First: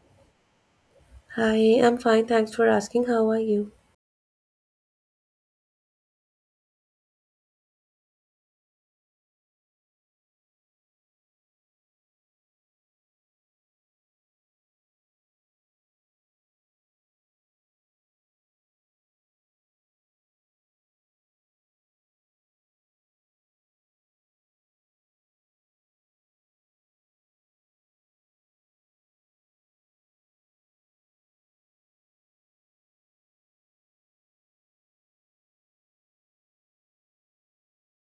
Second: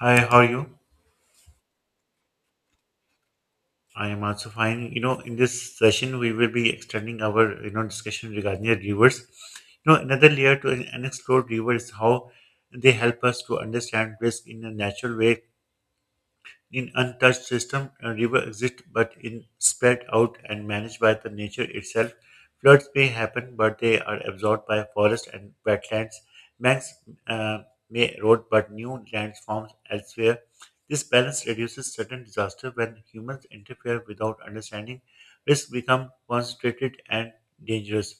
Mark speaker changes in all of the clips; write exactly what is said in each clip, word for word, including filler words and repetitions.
Speaker 1: Hi, how are you?
Speaker 2: Hi, I'm fine. Thanks for asking. How are you?
Speaker 1: I am also fine. You know, in this session, we will be extending our you know discussion regarding the rivers. You know, another layer to an unexplored river is how they help us to understand risk in a natural way. In untouched system, a river exists but in spread out and managed by the nature itself. Floods may happen, but they are absorbed by forest and wetlands. Banks uh, may erode, but new lands forms elsewhere. This balance reduces certain disaster when humans interfere without understanding. Risks become concentrated and dangerous.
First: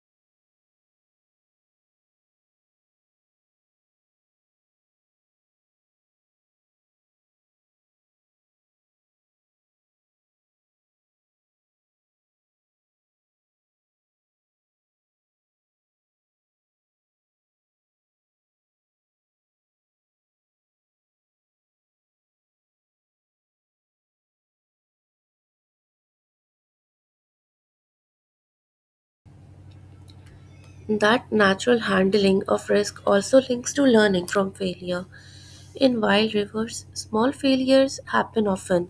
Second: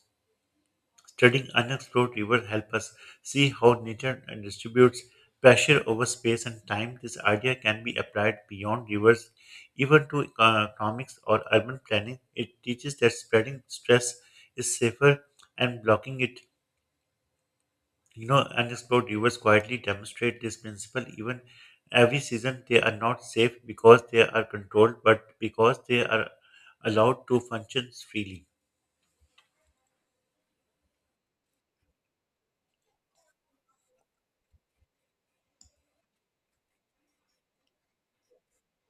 Speaker 1: Studying unexplored rivers help us see how nature and distributes pressure over space and time. This idea can be applied beyond rivers, even to uh, economics or urban planning. It teaches that spreading stress is safer and blocking it. You know, unexplored rivers quietly demonstrate this principle. Even every season, they are not safe because they are controlled, but because they are allowed to function freely.
Speaker 2: That natural handling of risk also links to learning from failure. In wild rivers, small failures happen often.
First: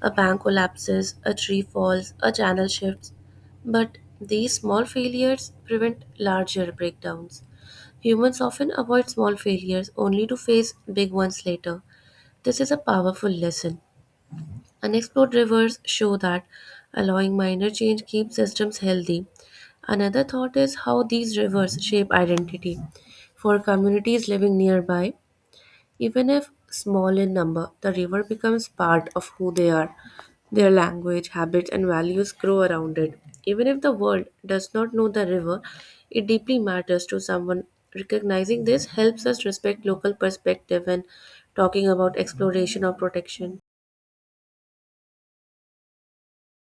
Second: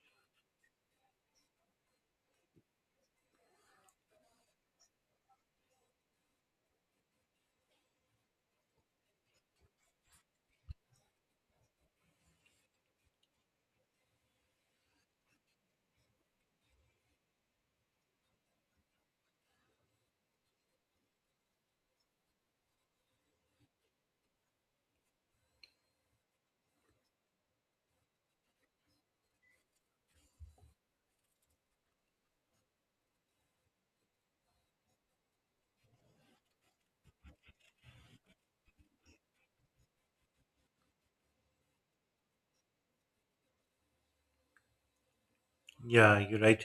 Speaker 2: A bank collapses, a tree falls, a channel shifts. But these small failures prevent larger breakdowns. Humans often avoid small failures only to face big ones later. This is a powerful lesson. Unexplored rivers show that allowing minor change keeps systems healthy. Another thought is how these rivers shape identity. For communities living nearby, even if small in number, the river becomes part of who they are. Their language, habits, and values grow around it. Even if the world does not know the river, it deeply matters to someone. Recognizing this helps us respect local perspective and talking about exploration or protection.
Speaker 1: Yeah, you're right.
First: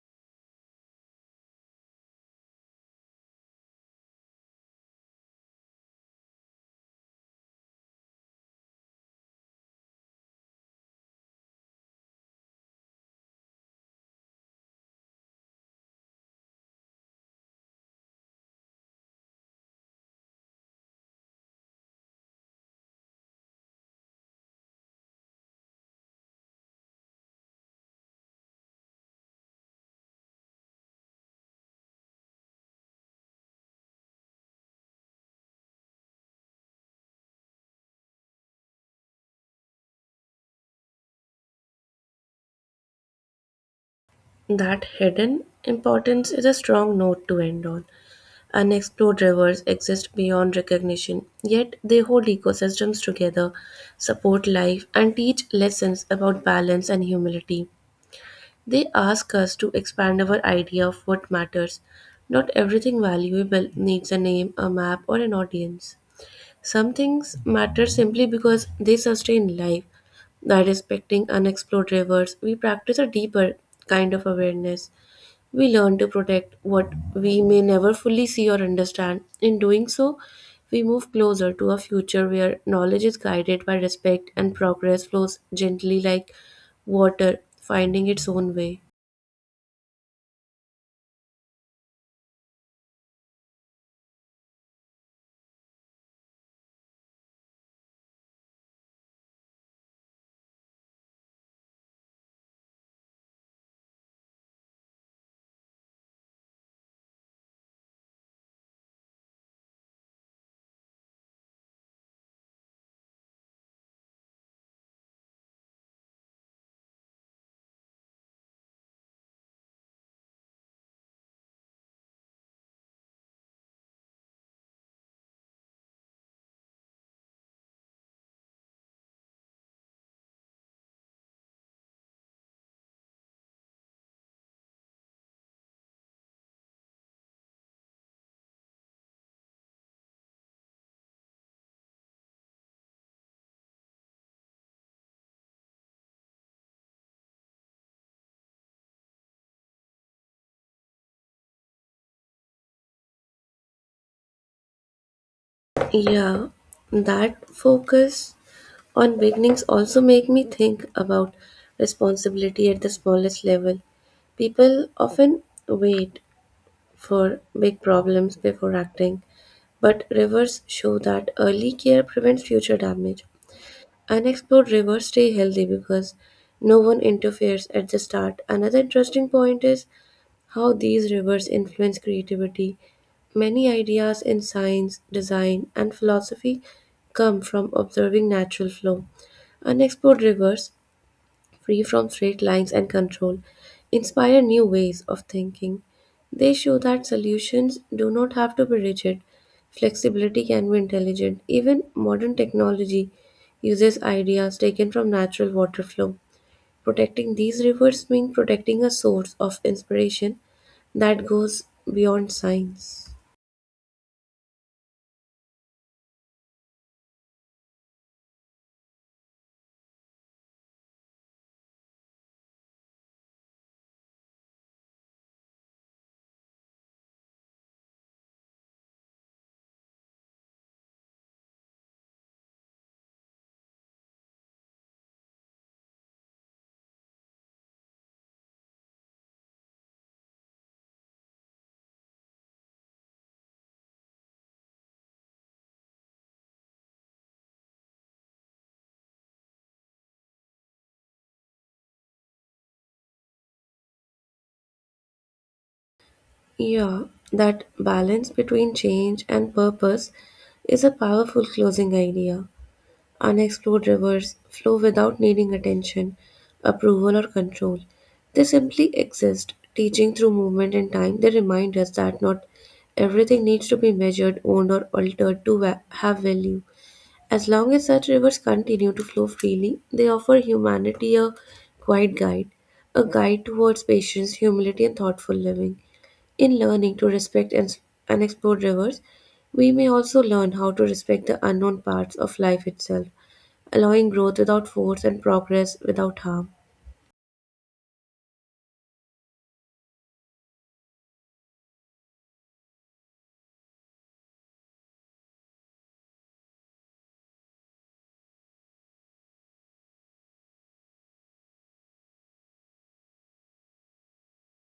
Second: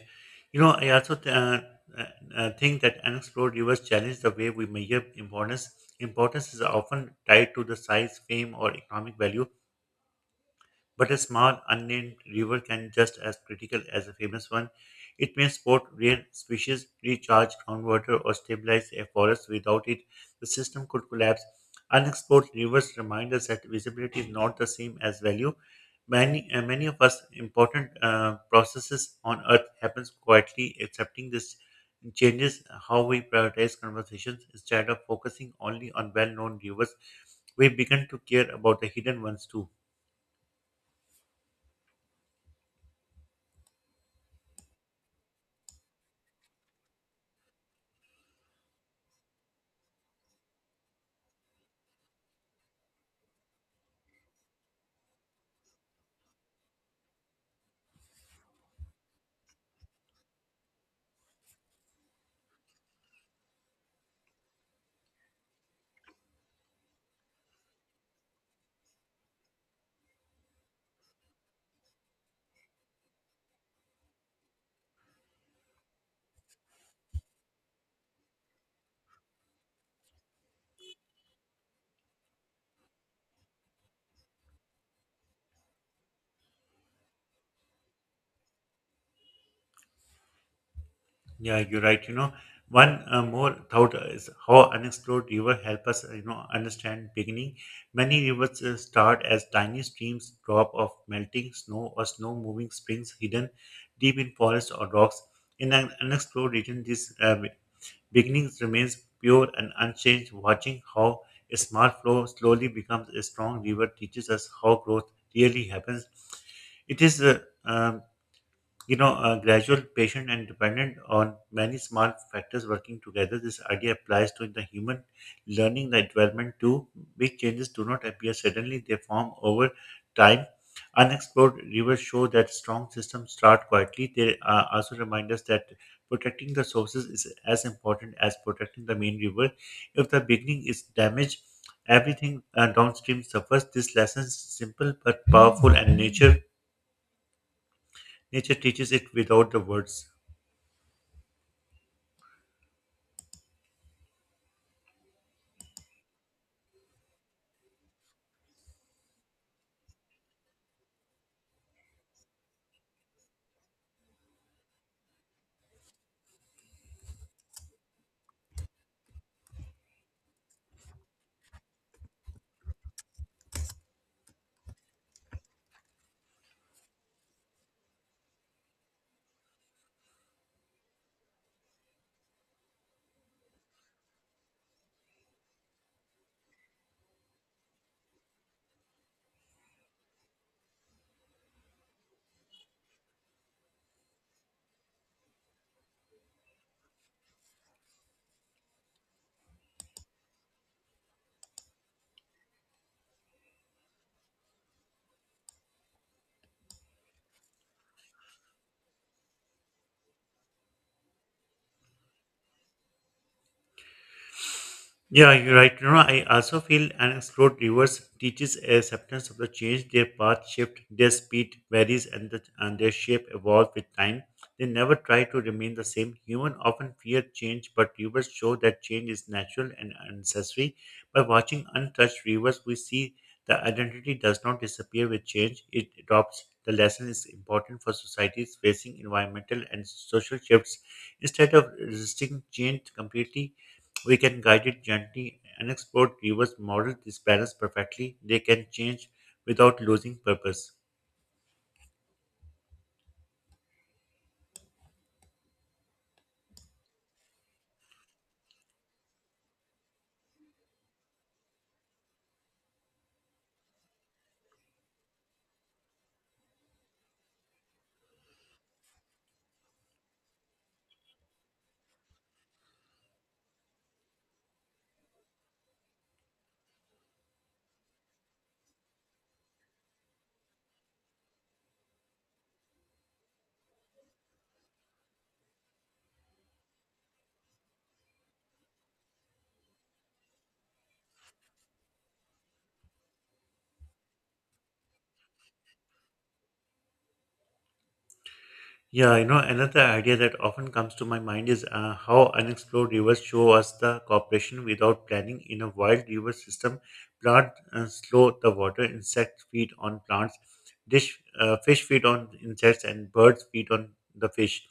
Speaker 1: You know, I also th- uh, uh, uh, think that unexplored rivers challenge the way we measure importance. Importance is often tied to the size, fame, or economic value. But a small unnamed river can just as critical as a famous one. It may support rare species, recharge groundwater, or stabilize a forest. Without it, the system could collapse. Unexplored rivers remind us that visibility is not the same as value. Many, uh, many of us important uh, processes on Earth happens quietly. Accepting this changes how we prioritize conversations instead of focusing only on well-known rivers. We begin to care about the hidden ones too.
Speaker 2: That hidden importance is a strong note to end on. Unexplored rivers exist beyond recognition, yet they hold ecosystems together, support life, and teach lessons about balance and humility. They ask us to expand our idea of what matters. Not everything valuable needs a name, a map, or an audience. Some things matter simply because they sustain life. By respecting unexplored rivers, we practice a deeper kind of awareness. We learn to protect what we may never fully see or understand. In doing so, we move closer to a future where knowledge is guided by respect and progress flows gently like water, finding its own way.
Speaker 1: Yeah, you're right. You know, one uh, more thought is how unexplored river help us, uh, you know, understand beginning. Many rivers uh, start as tiny streams, drop of melting snow or snow moving springs hidden deep in forests or rocks. In an unexplored region, these uh, be- beginnings remains pure and unchanged. Watching how a small flow slowly becomes a strong river teaches us how growth really happens. It is uh, um, you know, uh, gradual, patient, and dependent on many small factors working together. This idea applies to the human learning, the development too. Big changes do not appear suddenly, they form over time. Unexplored rivers show that strong systems start quietly. They uh, also remind us that protecting the sources is as important as protecting the main river. If the beginning is damaged, everything uh, downstream suffers. This lesson is simple but powerful, and nature nature teaches it without the words.
Speaker 2: Yeah, that focus on beginnings also make me think about responsibility at the smallest level. People often wait for big problems before acting, but rivers show that early care prevents future damage. Unexplored rivers stay healthy because no one interferes at the start. Another interesting point is how these rivers influence creativity. Many ideas in science, design, and philosophy come from observing natural flow. Unexplored rivers, free from straight lines and control, inspire new ways of thinking. They show that solutions do not have to be rigid, flexibility can be intelligent. Even modern technology uses ideas taken from natural water flow. Protecting these rivers means protecting a source of inspiration that goes beyond science.
Speaker 1: Yeah, you're right. You know, I also feel an explored rivers teaches acceptance of the change. Their path shift, their speed varies, and, the, and their shape evolve with time. They never try to remain the same. Human often fear change, but rivers show that change is natural and necessary. By watching untouched rivers, we see the identity does not disappear with change. It adopts. The lesson is important for societies facing environmental and social shifts. Instead of resisting change completely, we can guide it gently. Unexplored rivers model this balance perfectly. They can change without losing purpose.
Speaker 2: Yeah, that balance between change and purpose is a powerful closing idea. Unexplored rivers flow without needing attention, approval, or control. They simply exist, teaching through movement and time. They remind us that not everything needs to be measured, owned, or altered to va- have value. As long as such rivers continue to flow freely, they offer humanity a quiet guide, a guide towards patience, humility, and thoughtful living. In learning to respect and unexplored rivers, we may also learn how to respect the unknown parts of life itself, allowing growth without force and progress without harm.
Speaker 1: Yeah, you know, another idea that often comes to my mind is uh, how unexplored rivers show us the cooperation without planning. In a wild river system, plants uh, slow the water, insects feed on plants, dish, uh, fish feed on insects, and birds feed on the fish.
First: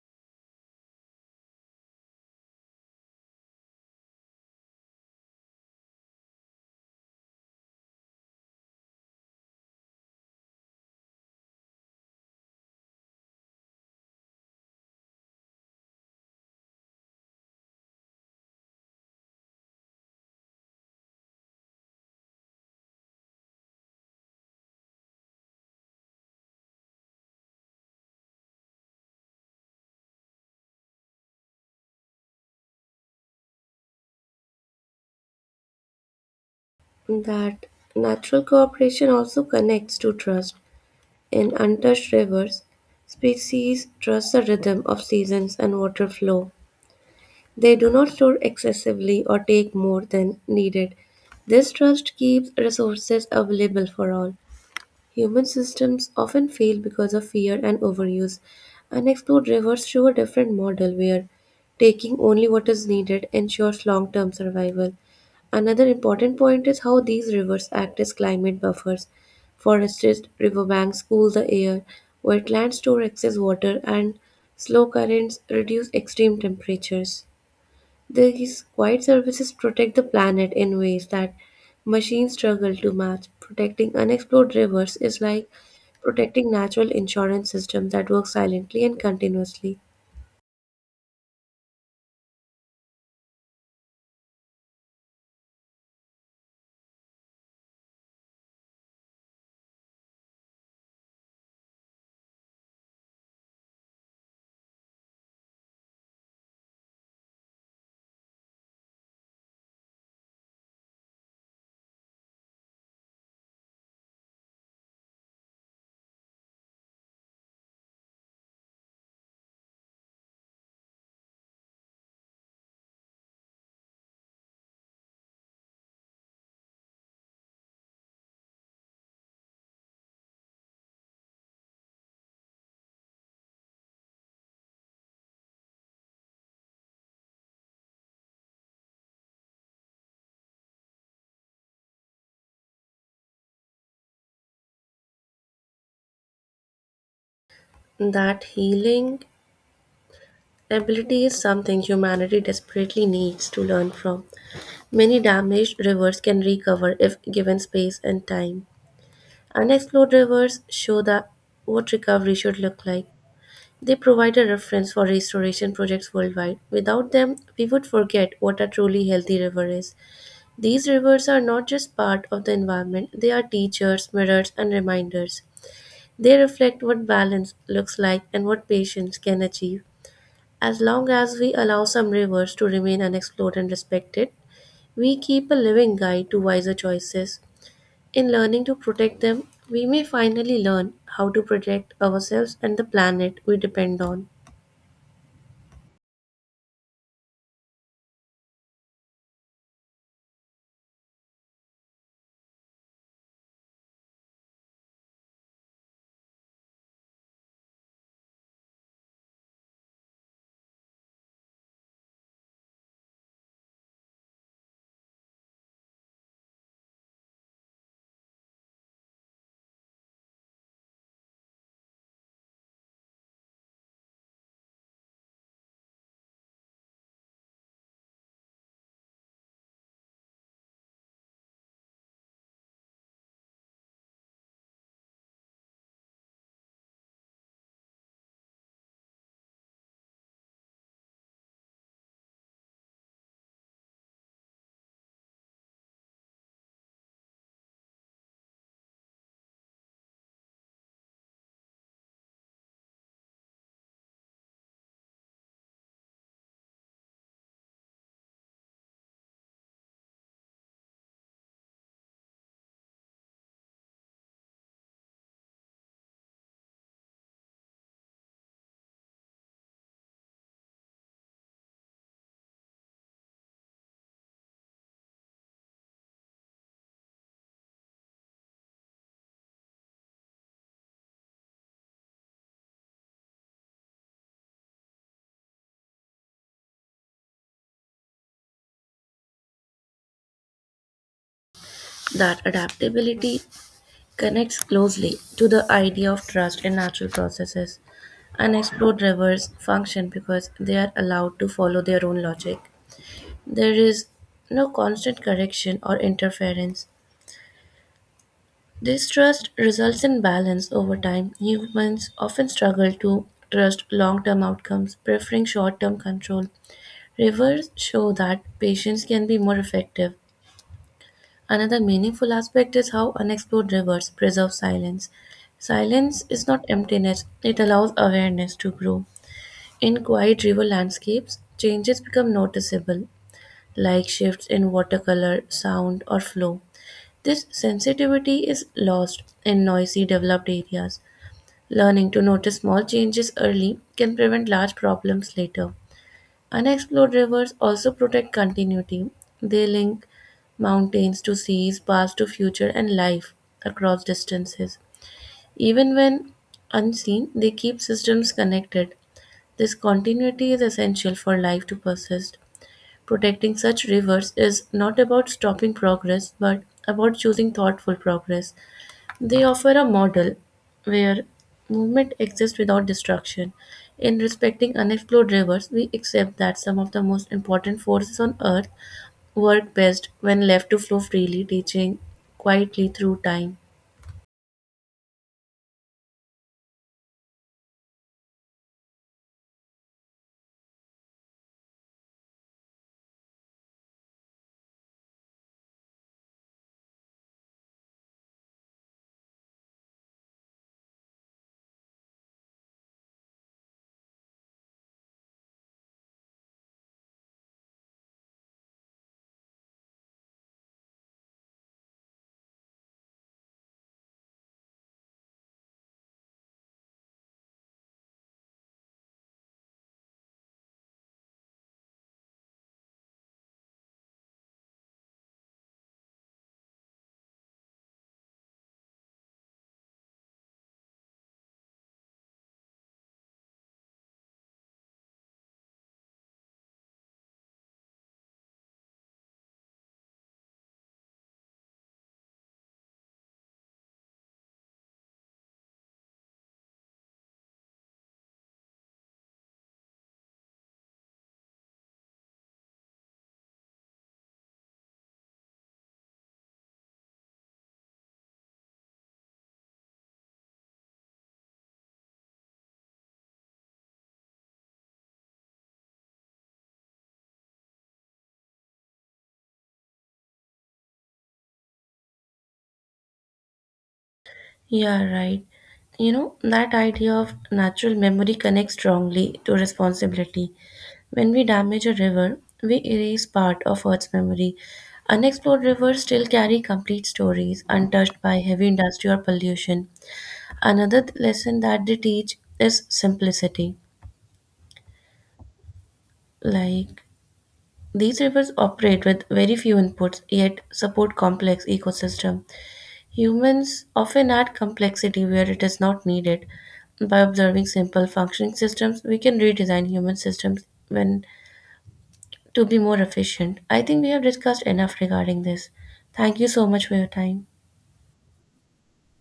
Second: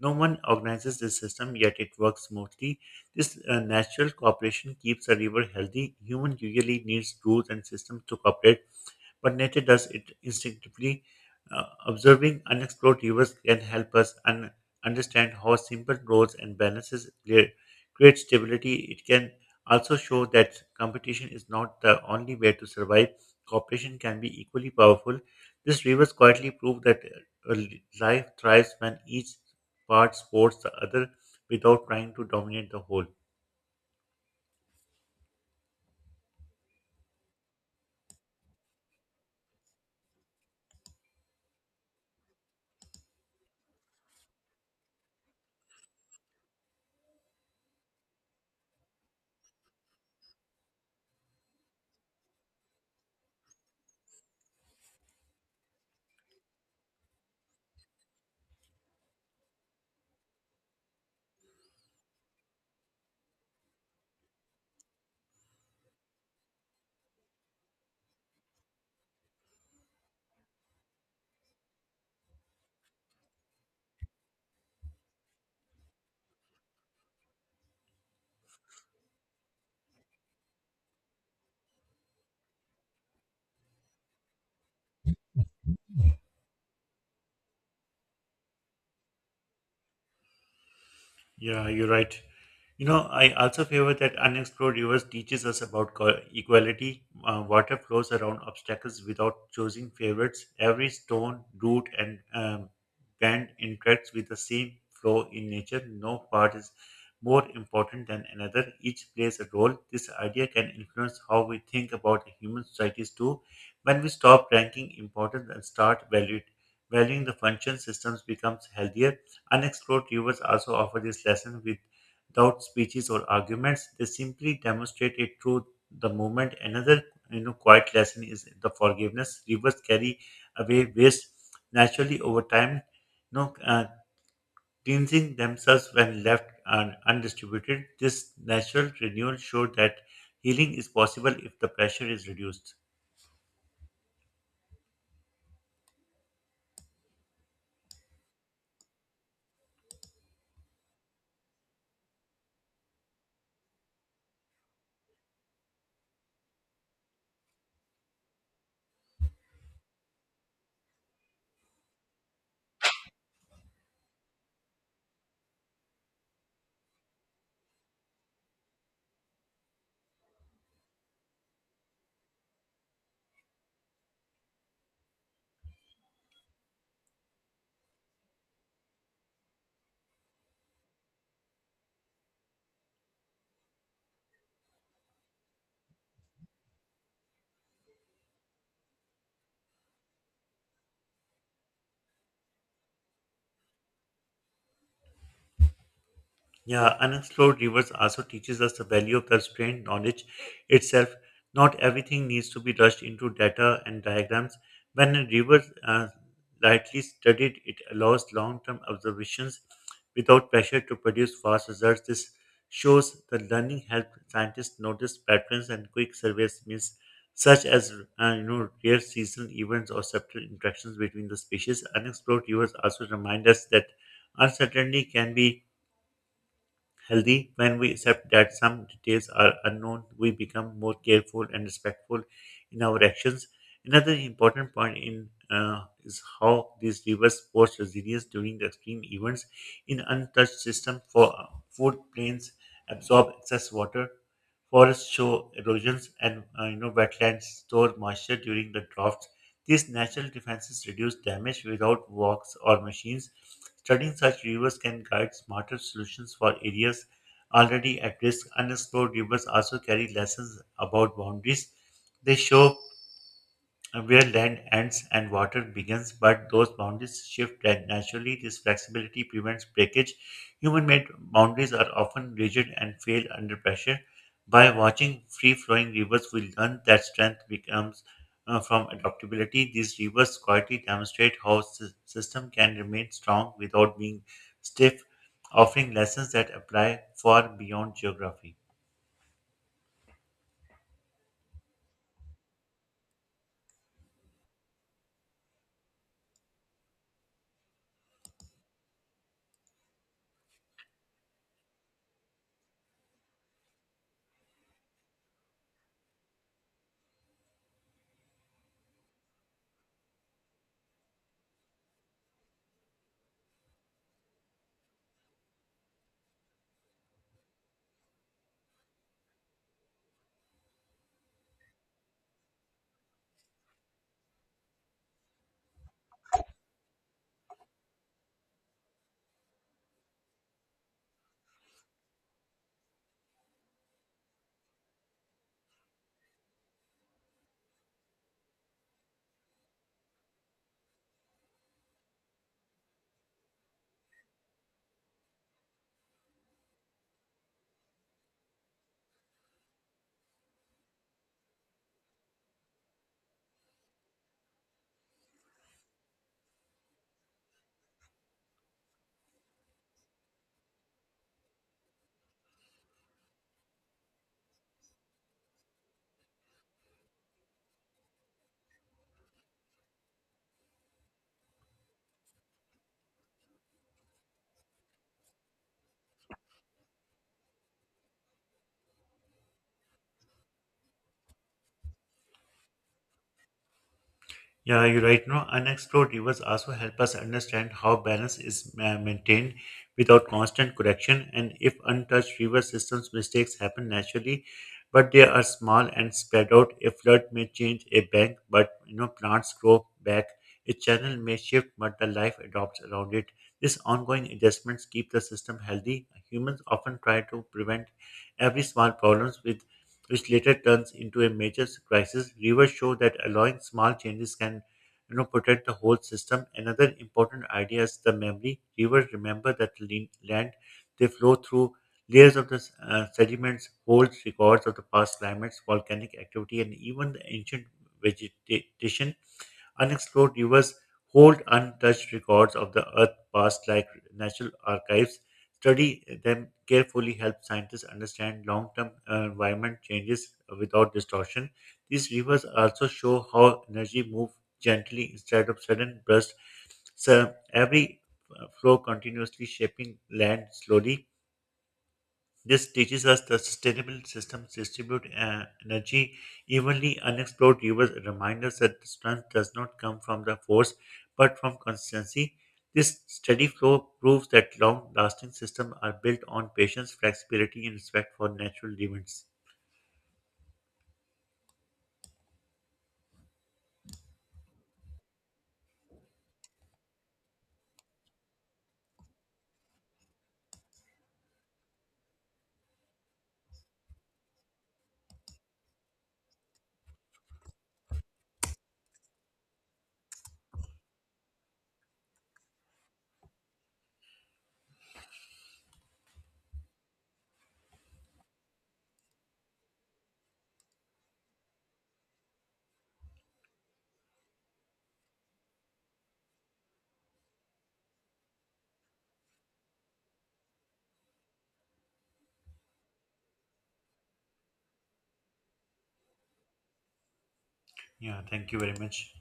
Speaker 1: No one organizes this system, yet it works smoothly. This uh, natural cooperation keeps a river healthy. Human usually needs rules and systems to cooperate but nature does it instinctively. Uh, observing unexplored rivers can help us un- understand how simple roads and balances crea- create stability. It can also show that competition is not the only way to survive. Cooperation can be equally powerful. These rivers quietly prove that uh, life thrives when each part supports the other without trying to dominate the whole.
Speaker 2: That natural cooperation also connects to trust. In untouched rivers, species trust the rhythm of seasons and water flow. They do not store excessively or take more than needed. This trust keeps resources available for all. Human systems often fail because of fear and overuse. Unexplored rivers show a different model where taking only what is needed ensures long term survival. Another important point is how these rivers act as climate buffers. Forested riverbanks cool the air, wetlands store excess water, and slow currents reduce extreme temperatures. These quiet services protect the planet in ways that machines struggle to match. Protecting unexplored rivers is like protecting natural insurance system that works silently and continuously.
Speaker 1: Yeah, you're right. You know, I also favor that unexplored rivers teaches us about co- equality. Uh, water flows around obstacles without choosing favorites. Every stone, root, and um, bend interacts with the same flow in nature. No part is more important than another. Each plays a role. This idea can influence how we think about the human societies too. When we stop ranking importance and start valuing, valuing the function, systems becomes healthier. Unexplored rivers also offer this lesson without speeches or arguments. They simply demonstrate it through the movement. Another you know quiet lesson is the forgiveness. Rivers carry away waste naturally over time, you know, uh, cleansing themselves when left un- undistributed. This natural renewal showed that healing is possible if the pressure is reduced.
Speaker 2: That healing ability is something humanity desperately needs to learn from. Many damaged rivers can recover if given space and time. Unexplored rivers show that what recovery should look like. They provide a reference for restoration projects worldwide. Without them, we would forget what a truly healthy river is. These rivers are not just part of the environment, they are teachers, mirrors, and reminders. They reflect what balance looks like and what patience can achieve. As long as we allow some rivers to remain unexplored and respected, we keep a living guide to wiser choices. In learning to protect them, we may finally learn how to protect ourselves and the planet we depend on.
Speaker 1: Yeah, unexplored rivers also teaches us the value of constrained knowledge itself. Not everything needs to be rushed into data and diagrams. When a river uh, rightly studied, it allows long-term observations without pressure to produce fast results. This shows that learning helps scientists notice patterns and quick surveys means such as uh, you know rare seasonal events or subtle interactions between the species. Unexplored rivers also remind us that uncertainty can be healthy. When we accept that some details are unknown, we become more careful and respectful in our actions. Another important point in uh, is how these rivers force resilience during the extreme events. In untouched system, for uh, food plains absorb excess water, forests show erosions, and uh, you know wetlands store moisture during the droughts these natural defenses reduce damage without walks or machines. Studying such rivers can guide smarter solutions for areas already at risk. Unexplored rivers also carry lessons about boundaries. They show where land ends and water begins, but those boundaries shift and naturally this flexibility prevents breakage. Human made boundaries are often rigid and fail under pressure. By watching free flowing rivers, we learn that strength becomes uh, from adaptability. These rivers quietly demonstrate how s- system can remain strong without being stiff, offering lessons that apply far beyond geography.
Speaker 2: That adaptability connects closely to the idea of trust in natural processes. Unexplored rivers function because they are allowed to follow their own logic. There is no constant correction or interference. This trust results in balance over time. Humans often struggle to trust long term outcomes, preferring short term control. Rivers show that patience can be more effective. Another meaningful aspect is how unexplored rivers preserve silence. Silence is not emptiness, it allows awareness to grow. In quiet river landscapes, changes become noticeable, like shifts in watercolor, sound, or flow. This sensitivity is lost in noisy developed areas. Learning to notice small changes early can prevent large problems later. Unexplored rivers also protect continuity. They link mountains to seas, past to future, and life across distances. Even when unseen, they keep systems connected. This continuity is essential for life to persist. Protecting such rivers is not about stopping progress, but about choosing thoughtful progress. They offer a model where movement exists without destruction. In respecting unexplored rivers, we accept that some of the most important forces on Earth work best when left to flow freely, teaching quietly through time.
Speaker 1: Yeah, you're right. No, unexplored rivers also help us understand how balance is ma- maintained without constant correction, and if untouched river systems, mistakes happen naturally, but they are small and spread out. A flood may change a bank, but you know plants grow back. A channel may shift, but the life adopts around it. These ongoing adjustments keep the system healthy. Humans often try to prevent every small problems with which later turns into a major crisis. Rivers show that allowing small changes can you know, protect the whole system. Another important idea is the memory. Rivers remember that lin- land they flow through layers of the s- uh, sediments, holds records of the past climates, volcanic activity, and even the ancient vegetation. Unexplored rivers hold untouched records of the Earth's past, like national archives. Study them carefully helps scientists understand long term environment changes without distortion. These rivers also show how energy moves gently instead of sudden bursts. So every uh, flow continuously shaping land slowly. This teaches us that sustainable systems distribute uh, energy evenly. Unexplored rivers remind us that strength does not come from the force but from consistency. This steady flow proves that long lasting systems are built on patience, flexibility, and respect for natural events.
Speaker 2: Yeah, right. You know, that idea of natural memory connects strongly to responsibility. When we damage a river, we erase part of Earth's memory. Unexplored rivers still carry complete stories, untouched by heavy industry or pollution. Another th- lesson that they teach is simplicity. Like these rivers operate with very few inputs yet support complex ecosystem. Humans often add complexity where it is not needed. By observing simple functioning systems, we can redesign human systems when to be more efficient. I think we have discussed enough regarding this. Thank you so much for your time.
Speaker 1: Yeah, thank you very much.